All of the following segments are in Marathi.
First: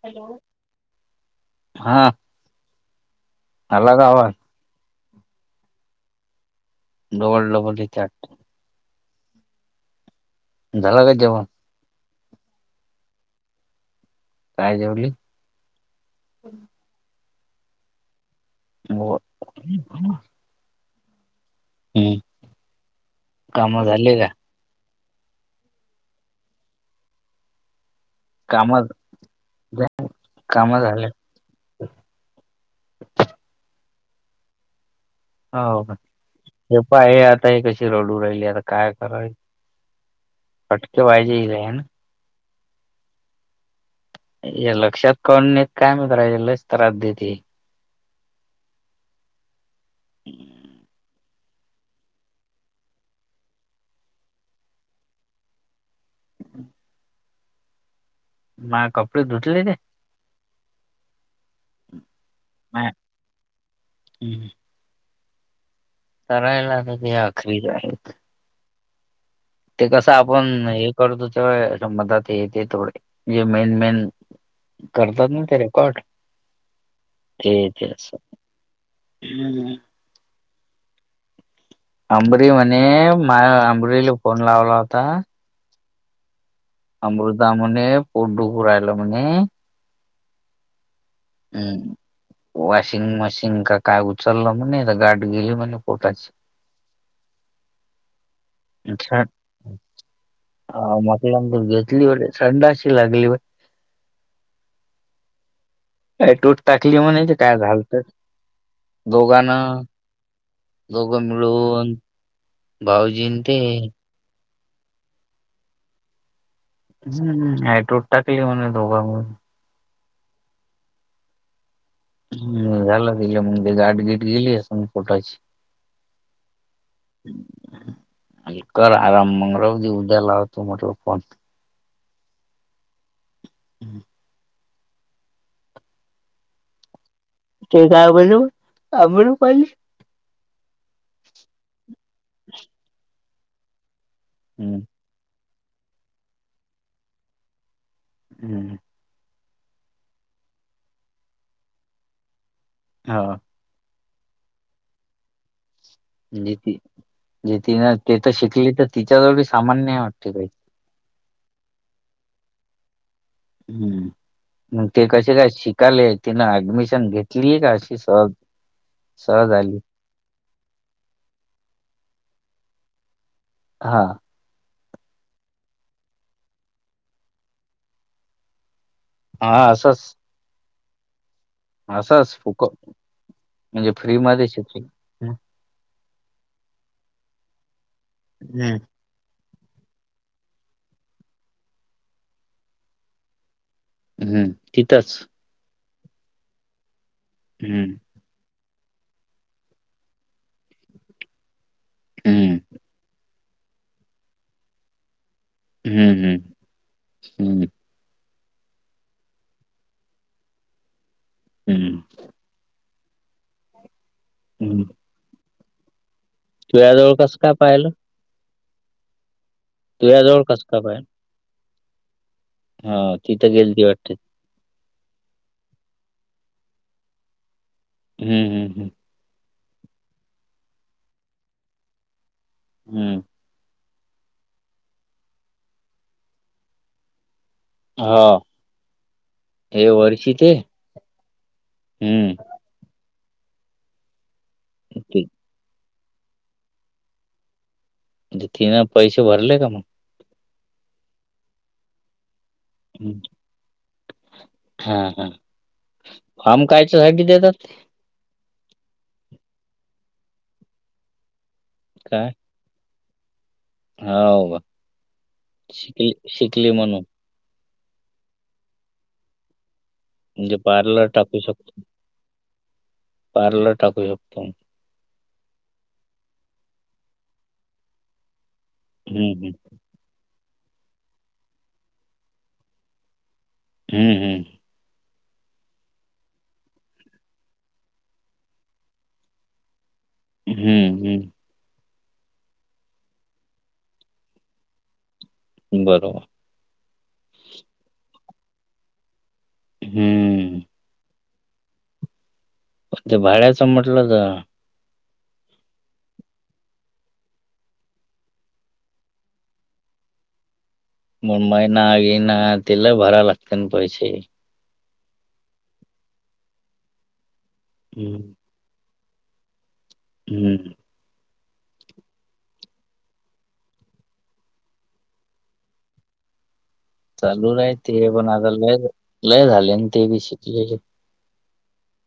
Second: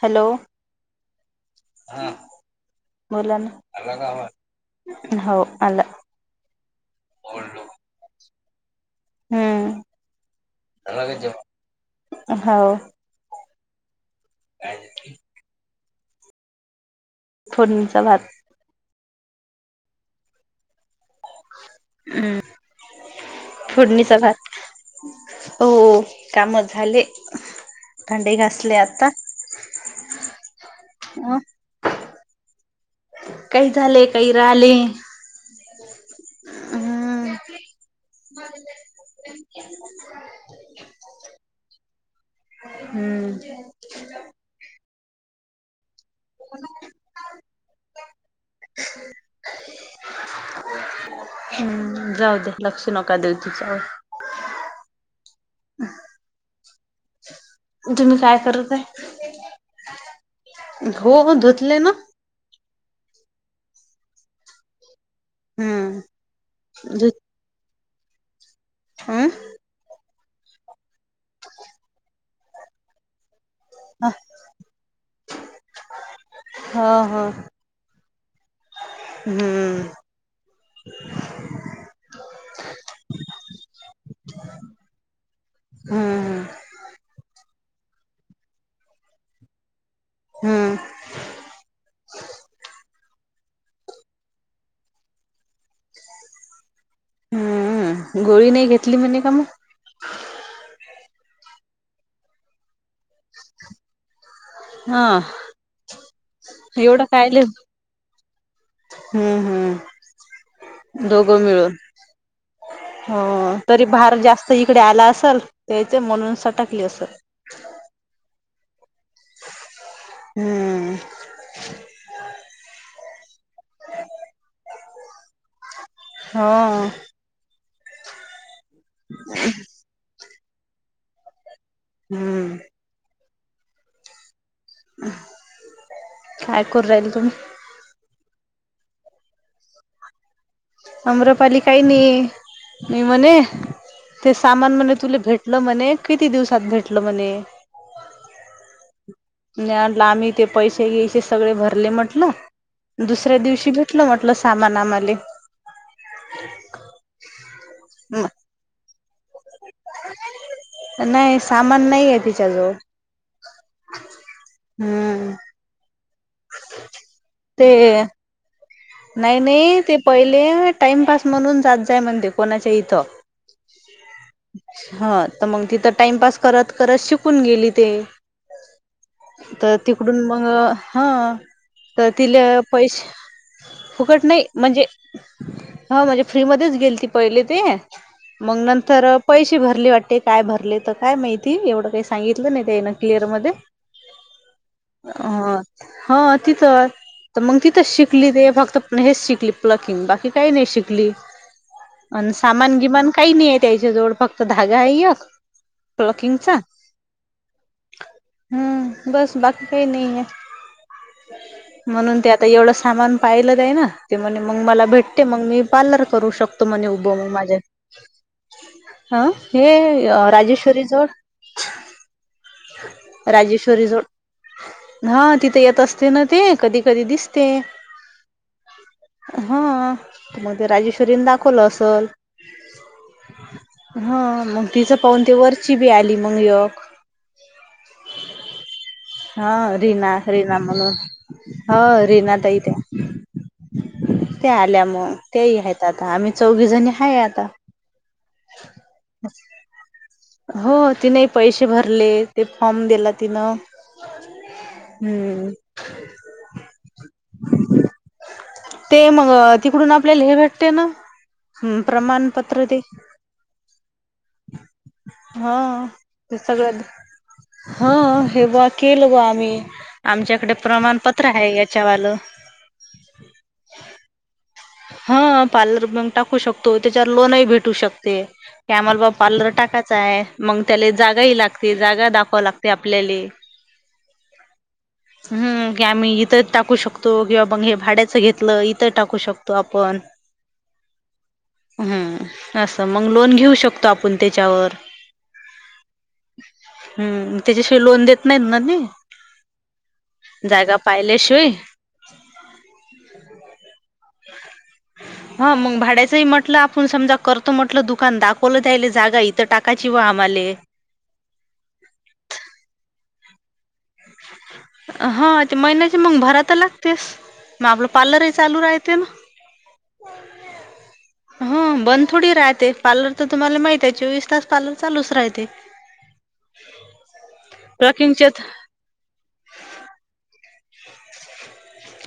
हॅलो हा बोला ना आला का आवाज? हो आला डबल डबल ह चार हम्म झाला का जेवण हो काय जेवली फोडणीचा भात हो हम्म हम् काम झाले फोडणीचा का भात हो कामच झाले भांडी घासले आता कामा झाल्या अ ह काही झाले काही राले हो का हे प आहे आता हे कशी रडू राहिली आता काय कराय फटके पाहिजे का ना हम्म [inaudible] हे लक्षात कोडेत कायम रा लक्ष तर राती [inaudible] [inaudible] हम्म जाऊ दे लक्ष नका देऊ तिच्यावर [inaudible] तुम्ही काय करत माये कपडे आहे धुतले ते हो हो धुतले ना [inaudible] हम्म करायला तर धु ते आखरी जा हम्म ते कसं आपण हे करतो ते मतात येते थोडे म्हजे मेन मेन करतात ना ते रेकॉर्ड हो हो ते तेच हम्म अंबरी म्हणे माझ अंबरीला फोन लावला होता हम्म अमृता म्हणे पोरडुपूर राहिला म्हणे हम्म हम्म वॉशिंग मशीन का काग उचललं म्ह गाठ गेली म्हणे पोटाची घोळी नाही घे मकलांत घेतली बरे थडा अशी लागली व [inaudible] हा काय तोट टाकली एवढं म्हणाय कायले काय झाालत, दोघांना दोघ मिळून हो भाऊजीन ते तरी फार जास्त इकडे आला असल त्यायच म्हणून सटा हम्म हाड्रोड टाकली म्ह धोबा हम्म झाला तिला म्हग ते गाठगीट गेली सग पोटाची हं आणि कर आराम मंगळाधी उद्यालावतो म्हटल फोन हम्म काय करू रायल तुम्ही ते काय बोल अमरू पल अम्रपाली काही नाही मी म्हणे ते हम्म सामान म्ह तुला भेटलं म्हणे किती दिवसात भेटल म्हणे हम्म नाही आम्ही ते पैसे घ्यायचे सगळे भरले म्हटलं हो दुसऱ्या दिवशी बी कटल मोटल सामान आमा्हाले ज ती जे तिनं ते तर शिकली तर तिच्याजवळी सामान्य वाटते काही नाही सामान नाही आहे तिच्याजवळ हम्म मग ते कसे हम्म काय शिकालेय तिनं ऍडमिशन घेतलीय ते का अशी सहज नाही सहज आली नाही ते पहिले टाइमपास म्हणून जात जाय म्हणते कोणाच्या इथं हा हा तर मग तिथं टाइमपास करत करत शिकून गेली ते हा तर असंच तिकडून मग हा तर असंच तिला फुकट पैसे म्हणजे फ्री फुकट नाही मध्ये शिकली म्हणजे हा म्हणजे फ्री मच गेली ती पहिले ते मग हम्म नंतर पैसे भरले वाटते काय भरले तर काय माहिती एवढं काही सांगितलं नाही त्यान क्लिअर मध्ये हम्म तिथंच अ हा तिथं तर मग तिथंच हम्म शिक शिकली ते फक्त हेच शिकली प्लकिंग बाकी काही नाही शिकली अ हम्म सामान गिमान काही नाही आहे त्याच्या जवळ फक्त धागा आहे य हम्म प्लकिंग हम्म चा हम्म हम्म बस बाकी काही नाही आहे हम्म म्हणून ते आता एवढंच सामान पाहिलं जा ना ते म्हणे मग हम्म मला भेटते मग मी पार्लर करू शक म्हणे उभ तुझ्याजवळ म कसं काय माझ्या पाहिलं हा हे तुझ्याजवळ कसं काय राजेश्वरी पाहिलं जवळ हा तिथं गेलती राजेश्वर जवळ. वाटते हा तिथं येत असते ना ते कधी कधी दिसते. हम्म हम्म हम्म. हा मग ते राजेश्वरीने दाखवलं असल हम्म. हा मग तिचं पाहून त वरची बी आली मग एक हा. हा हे रीना वर्षी ते रीना म्हणून हा हम्म रीना ताई त्या ते आल्या मग ती तेही आहेत आता आम्ही चौघी जणी आहे आता. म्हणजे तिन पैसे भरले का मग. हो तिने पैसे भरले ते फॉर्म दिला हम्म. तिनं. हा हा हम्म फॉम कायच्यासाठी देतात ते? ते मग तिकडून आपल्याला हे भेटते ना प्रमाणपत्र ते हाव का हा शिकली ते शिकली सगळं म्हणून. हा हे ब केलं ग आम्ही आमच्याकडे म्हणजे पार्लर प्रमाणपत्र टाकू आहे शकतो याच्यावालं पार्लर टाकू शकतो. हा पार्लर बँक टाकू शकतो त्याच्यावर लोनही भेटू शकते. क आम्हाला बाबा पार्लर हम्म टाकायचा आहे मग त्याला जागा ही लागते जागा दाखवाव लागते आपल्याला हम्म हम्म. ह् की आम्ही इथं टाकू शकतो किंवा बंग हे भाड्याचं घेतलं इथं टाकू शक तो आपण. हम्म हम्म. हम्म असं मग लोन घेऊ शकतो आपण त्याच्यावर. बरोबर. हम्म त्याच्याशिवाय लोन देत नाहीत ना नाही हम्म जागा पाहिल्याशिवाय ते भाड्याचं म्हटलं तर हा मग भाड्याचंही म्हटलं आपण समजा करतो म्हटलं दुकान दाखवलं जायल जागा इथं टाकायची बॅ आम्हाले. मण मग ना घे ना तिला भरा लागते ना पैसे. हा ते महिन्याची मग भरा तर लागतेस मग आपलं हम्म पार्लरही चालू राहते ना. हम्म. ह बंद थोडी राहते पार्लर तर तुम्हाला माहित आहे चोवीस तास पार्लर चालूच राहते. चालू राह ते पण क्लकिंगचे आता लय लय झाले ते बी शिकलेले.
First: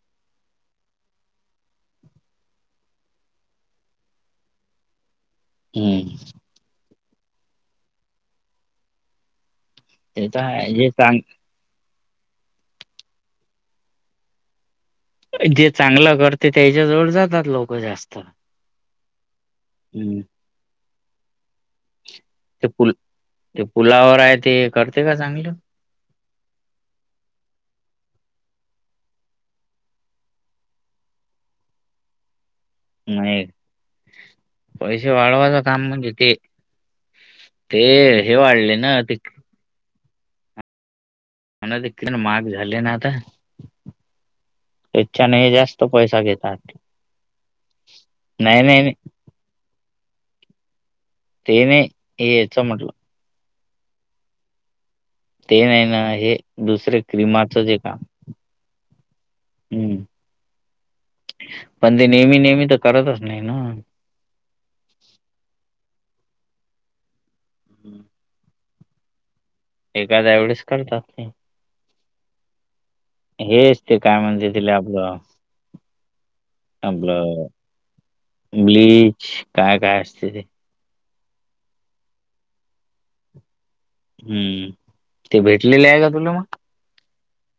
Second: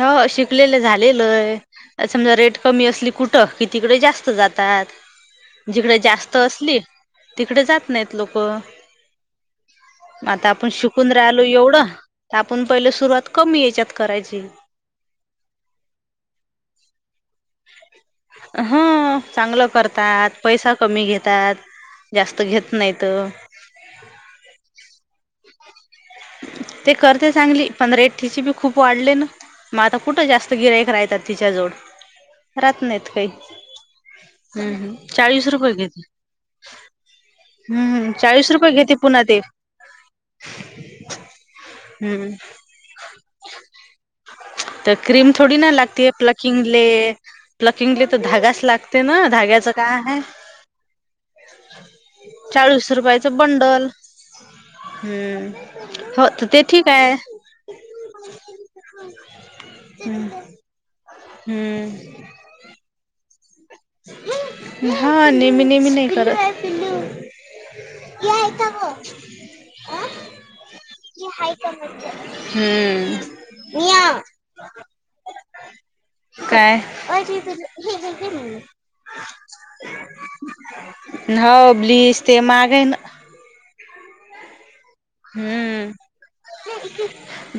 हो शिकलेलं झाले लय. समजा रेट कमी असली कुठं कि तिकडे जास्त जातात. जिकडे हम्म जास्त असली तिकडे जात नाहीत लोक. ते मग तर आता आपण आहे जे शिकून चांग राहिलो एवढं आपण पहिले सुरुवात कमी याच्यात करायची. जे चांगलं कर ते त्याच्या जवळ जातात लोक जास्त ह चांगलं हम्म. करतात पैसा कमी घेतात जास्त ते घेत पुल नाही त ते पुलावर आहे ते करते का चांगलं. [unintelligible] ते करते चांगली पण रेट तिची बी खूप वाढले ना मग आता कुठं जास्त गिरायक राहतात तिच्या जवळ राहत नाहीत काही. नाही हम पैसे चाळीस वाढवायचं रुपय काम घेतलं. म्हणजे ते ते हम्म हे चाळीस रुपये वाढले घेते ना पुन्हा ते मना देण हम्म. माग झाले ना आता. तर क्रीम त्याच्याने हे थोडी ना जास्त लागते पैसा घेतात. प्लकिंगले. लकिंगली तर धागच नाही नाही नाही लागते ना. धाग्याच काय आहे ते नाही हे याच चाळीस म्हटलं रुपयाच बंडल. हम्म. ते नाही ना हो हे तर ते ठीक दुसरे क्र्रीमाचच हे काम. हम्म हम. पण ते नेहमी नेहमी तर करतच नाही ना. हा नेहमी नेहमी नाही करत. याय का ग [inaudible] एखाद्या एवळीच [unintelligible] करणतात हम्म. हेच ते काय म्हणते तिले आपलं. काय. आपलं ब्लीच काय काय असते ते ह ब्लीज ते माग आहे ना. हम्म. ते भेटलेले हम्म. आहे का तुला मग?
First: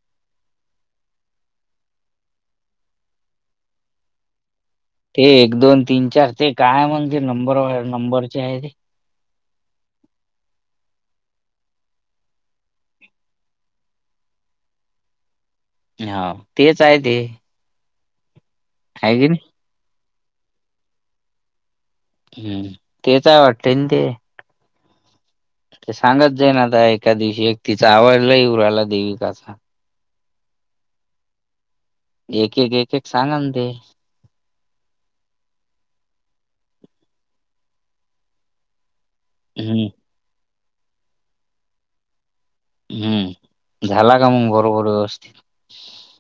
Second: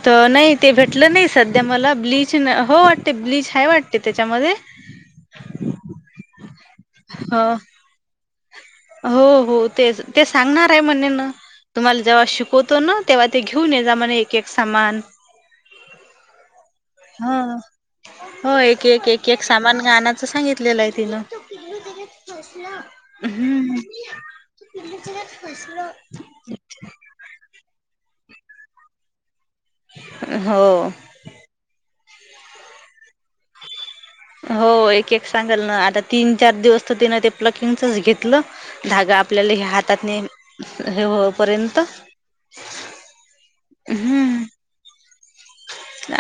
तर नाही ते भेटलं नाही सध्या मला ब्लीच ना हो वाटते ब्लीच हय वाटते त्याच्यामध्ये. ते एक दोन तीन चार ते काय म्हणज नंबर हो नंबरचे आहे ते हो हो तेच ते सांगणार आहे म्हणणे ना. तुम्हाला जेव्हा शिकवतो ना तेव्हा ते घेऊन ये जा म एक एक सामान. हा. तेच आहे ते हा हो एक एक आहे की एक एक सा नाही? सामान गाण्याचं सांगितलेलं आहे तिनं हं. तेच आहे वाटते हम्म. ना ते. ते सांगत जाई नाता एका दिवशी एक तिचा आवाजलाही उर आला देवीकाचा. हो. एक एक एक सांग ते हो एक एक सांगाल ना आता तीन चार दिवस तर तिनं ते प्लकिंगच घेतलं धागा आपल्याला हे हं. हातातने हे होपर्यंत. हम्म झाला का हम्म मग बरोबर व्यवस्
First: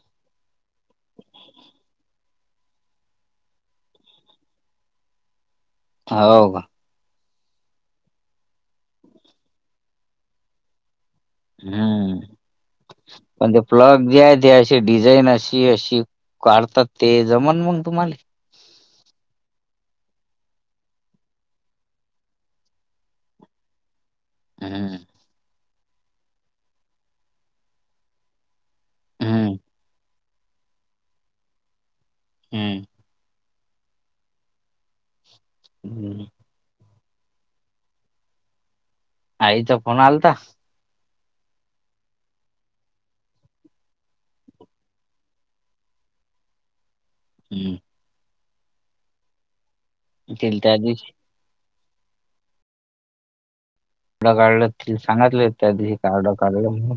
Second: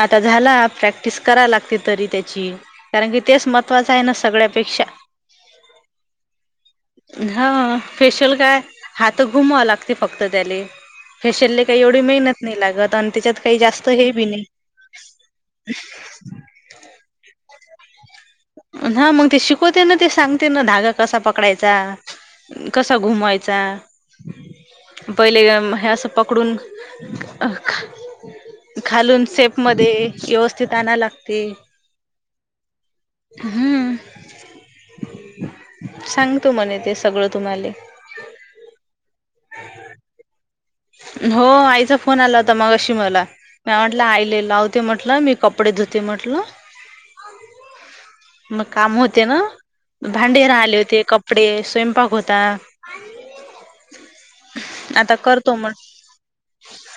आता झाला प्रॅक्टिस करा लागते तरी त्याची कारण की तेच महत्त्वाचं आहे ना सगळ्यापेक्षा. हो का. हा फेशियल काय हात घुमां लागते फक्त त्याला फेशलले काही एवढी हं. मेहनत नाही लागत आणि त्याच्यात पण काही ते जास्त प्लग हे जे बी आहे नाही. ते अशी डिझाईन अशी अशी काढतात ते जमन मग तुम्हाला ह मग ते शिकवते ना ते सांगते ना धागा कसा पकडायचा कस घुमवायचा हं. पहिले हे अस पकडून घालून हं. सेप मध्ये व्यवस्थित आणा लागते. हम्. हम्म हं. सांगतो मणे ते सगळं तुम्हाला. आईचा फन आलता हो आईचा फोन आलावता होता मगाशी मला. म्या म्हटलं आईले लावते म्हटलं मी कपडे धुते म्हटल हम्म. मग काम होते ना भांडे तिला त्या राहले होते दिवशी कप - -पडे स्वयंपाक होता ड काढलं आता सांगितले करतो त्या मग दिवशी काडं काढलं म्हण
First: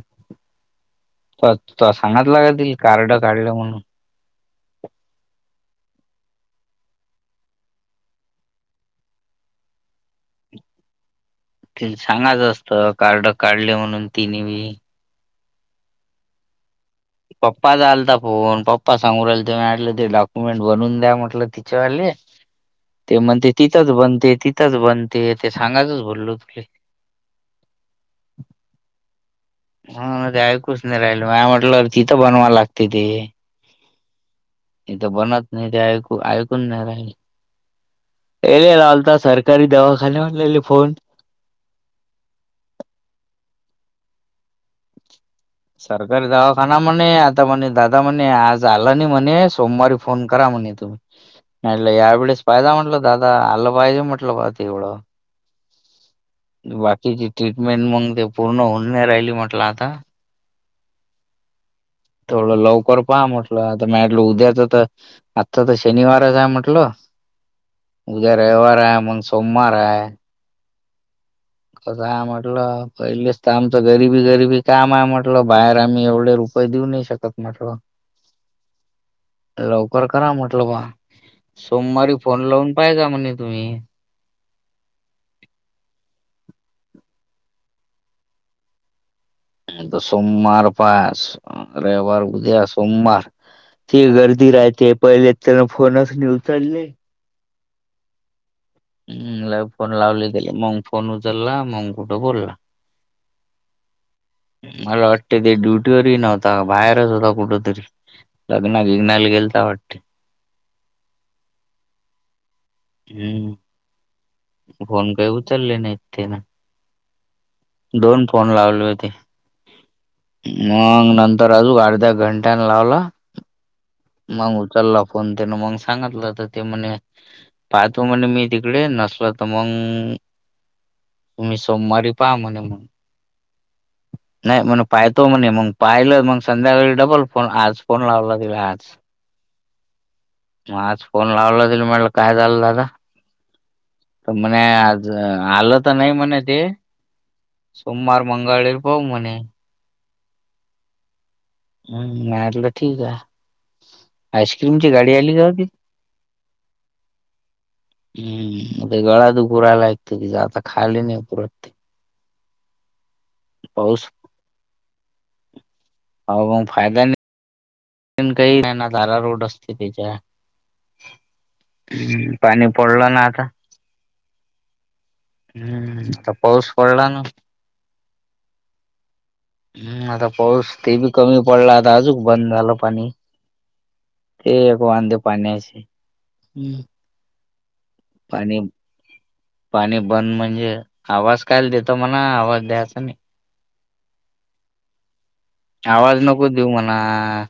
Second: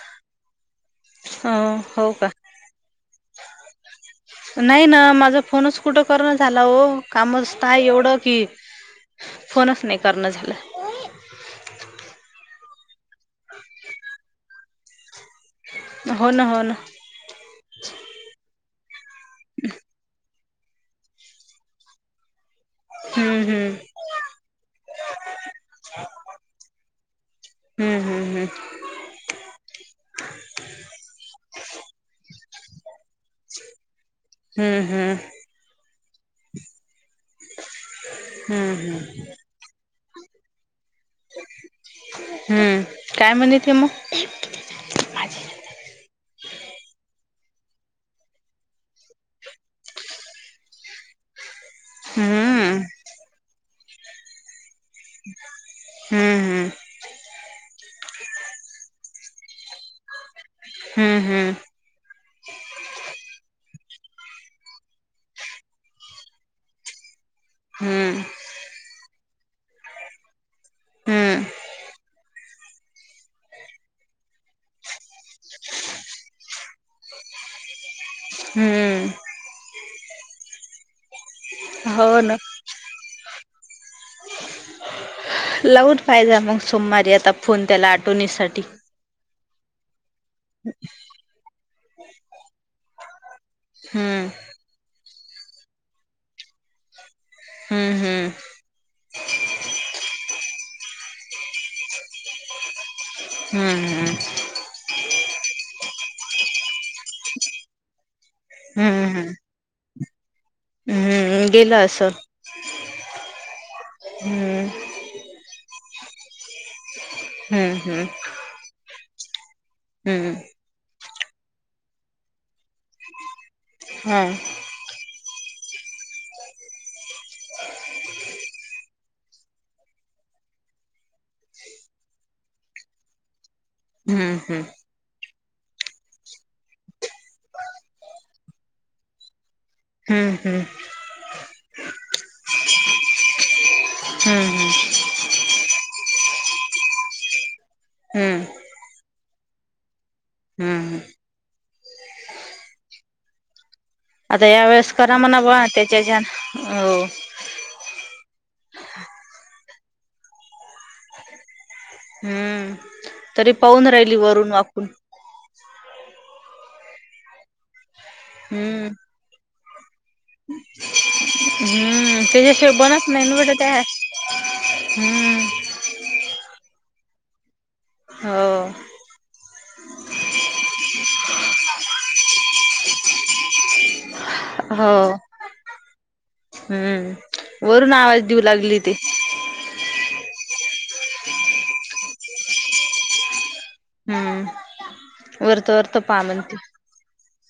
त अ तो हो का सांगतला कातील कार्ड काढलं म्हणून नाही ना माझा फोनच कुठं करण झाला हो कामचतय एवढं की फोनच नाही करणं झालं तील सांगायचं असत कार्ड काढले म्हणून तिने बी हो ना हो ना पप्पा चा आलता फोन पप्पा सांगू रायले ते [unintelligible] डॉ मेंट बनवून द्या म्हटलं तिच्यावाले ते हम्म म्हणते हम्म तिथंच बनते तिथंच बनते ते सांगातच बोललो तु की हम्म हम् हम्म हा ते ऐकूच नाही राहिल म म्हटलं अ तिथं बनवाय लागते ते [inaudible] हम्म इथ हम्म बनत नाही ते ऐकू ऐकून नाही हम्म राहिले हम्म हम्म रालता सार तरी दवाखानेवर लेले फोन हम्म काय म्हणिती मग [unintelligible] सरकारी दवाखाना म्हणे आता म्हणे दादा म्हणे आज आला नाही म्हणे सोमवारी फोन करा म्हणे तुम्ही म्हलं यावेेळेस पाहिदा हम्म म्हटलं दादा अल्लं पाहिजे म्हटलं पा ते एवढं हम्म हम् तीची ट्रीटमेंट मग ते पूर्ण होऊ नाही राहिली म्हटलं आता हम्म हम्म थोडं लवकर पहा म्हटलं आता माटलं उद्याच तर आता तर शनिवारच आहे म्हटल हम्म उद्या रविवार आहे मग सोमवार हाय हम्म आहेय म्हटलं पहिलेच तर आमच गरीबी गरीबी काम आहे म्हटलं बाहेर आम्ही एवढे रुप - पय देऊ नाही शकत म्हटल हम्म लवकर करा म्हटलं बा सोमवारी हो ना फोन लावून - पाय का म्हणे तुम्ही लावून पाहिज मग सोमवारी आता फोन त्याला आठवणीसाठी आता सोमवार पास रविवार उद्या सोमवार ती हम्म गर्दी राहते पयले त्याना फोनच नाही उचलली हम्म हम्म ह लई फोन लावले तीले मग फोन उचलला मग कुठं बोलला हम्म हम् मला वाटते ते ड्युटी वरही नव्हत बाहेरच होता कुठ तरी लग्ना बिग्नाला गेलता वाट हम्म् गेला असल हम्म फोन काय उचलले नाही तिन हम्म हम्म दोन फोन लावले होते हम्म मग नंतर अजून अर्ध्या घंट्यान लावला ह मग उचलला फोन त्यान मग सांगितलं तर ते म्हणे पाहतो म्हणे मी तिकडे नसल तर मग तुम्ही सोमवारी पहा म्हणे म्ह हम्म नाही हम्म म्हण पाहतो म्हणे मग पाहिलं मग संध्याकाळी डबल फोन आज फोन लावला तला आज हम्म हम् मग आज फोन लावला त म्हटलं काय झालं दादा तर म्हणे हम्म आज आलं तर नाही म्हणे ते सोमवार हम्म हम्म मंगळ पाऊ मणे हम् हम् [unintelligible] ठीकाय आता या वेळेस करा म्हणा का ब होती. त्याच्याच्यान हम्म गळा दुपुरायला यकतं तिं आता खाली नाही पुरतते हम्म तरी पाहून पाऊस राहिली वरून वाकून हो मग फायदा नाही काही हम्म ना तारा रोड असते त्याच्या हम्म हम्म, पाणी त्याच्याशिवाय बनत पडलं ना आता. नाहीवटया हम्म हम्म आता पाऊस पडला ना हो हम्म आता पाऊस ते बी कमी पडला आता आजूक बंद झालं पाणी ते गो हो वनंद पाणीची हम्म वरून आवाज देऊ लागली ते पाणी बंद म्हणजे आवाज कायला देतो म्हणा आवाज द्यायचा नाही हम्म वरत वरत पा म्हनती ह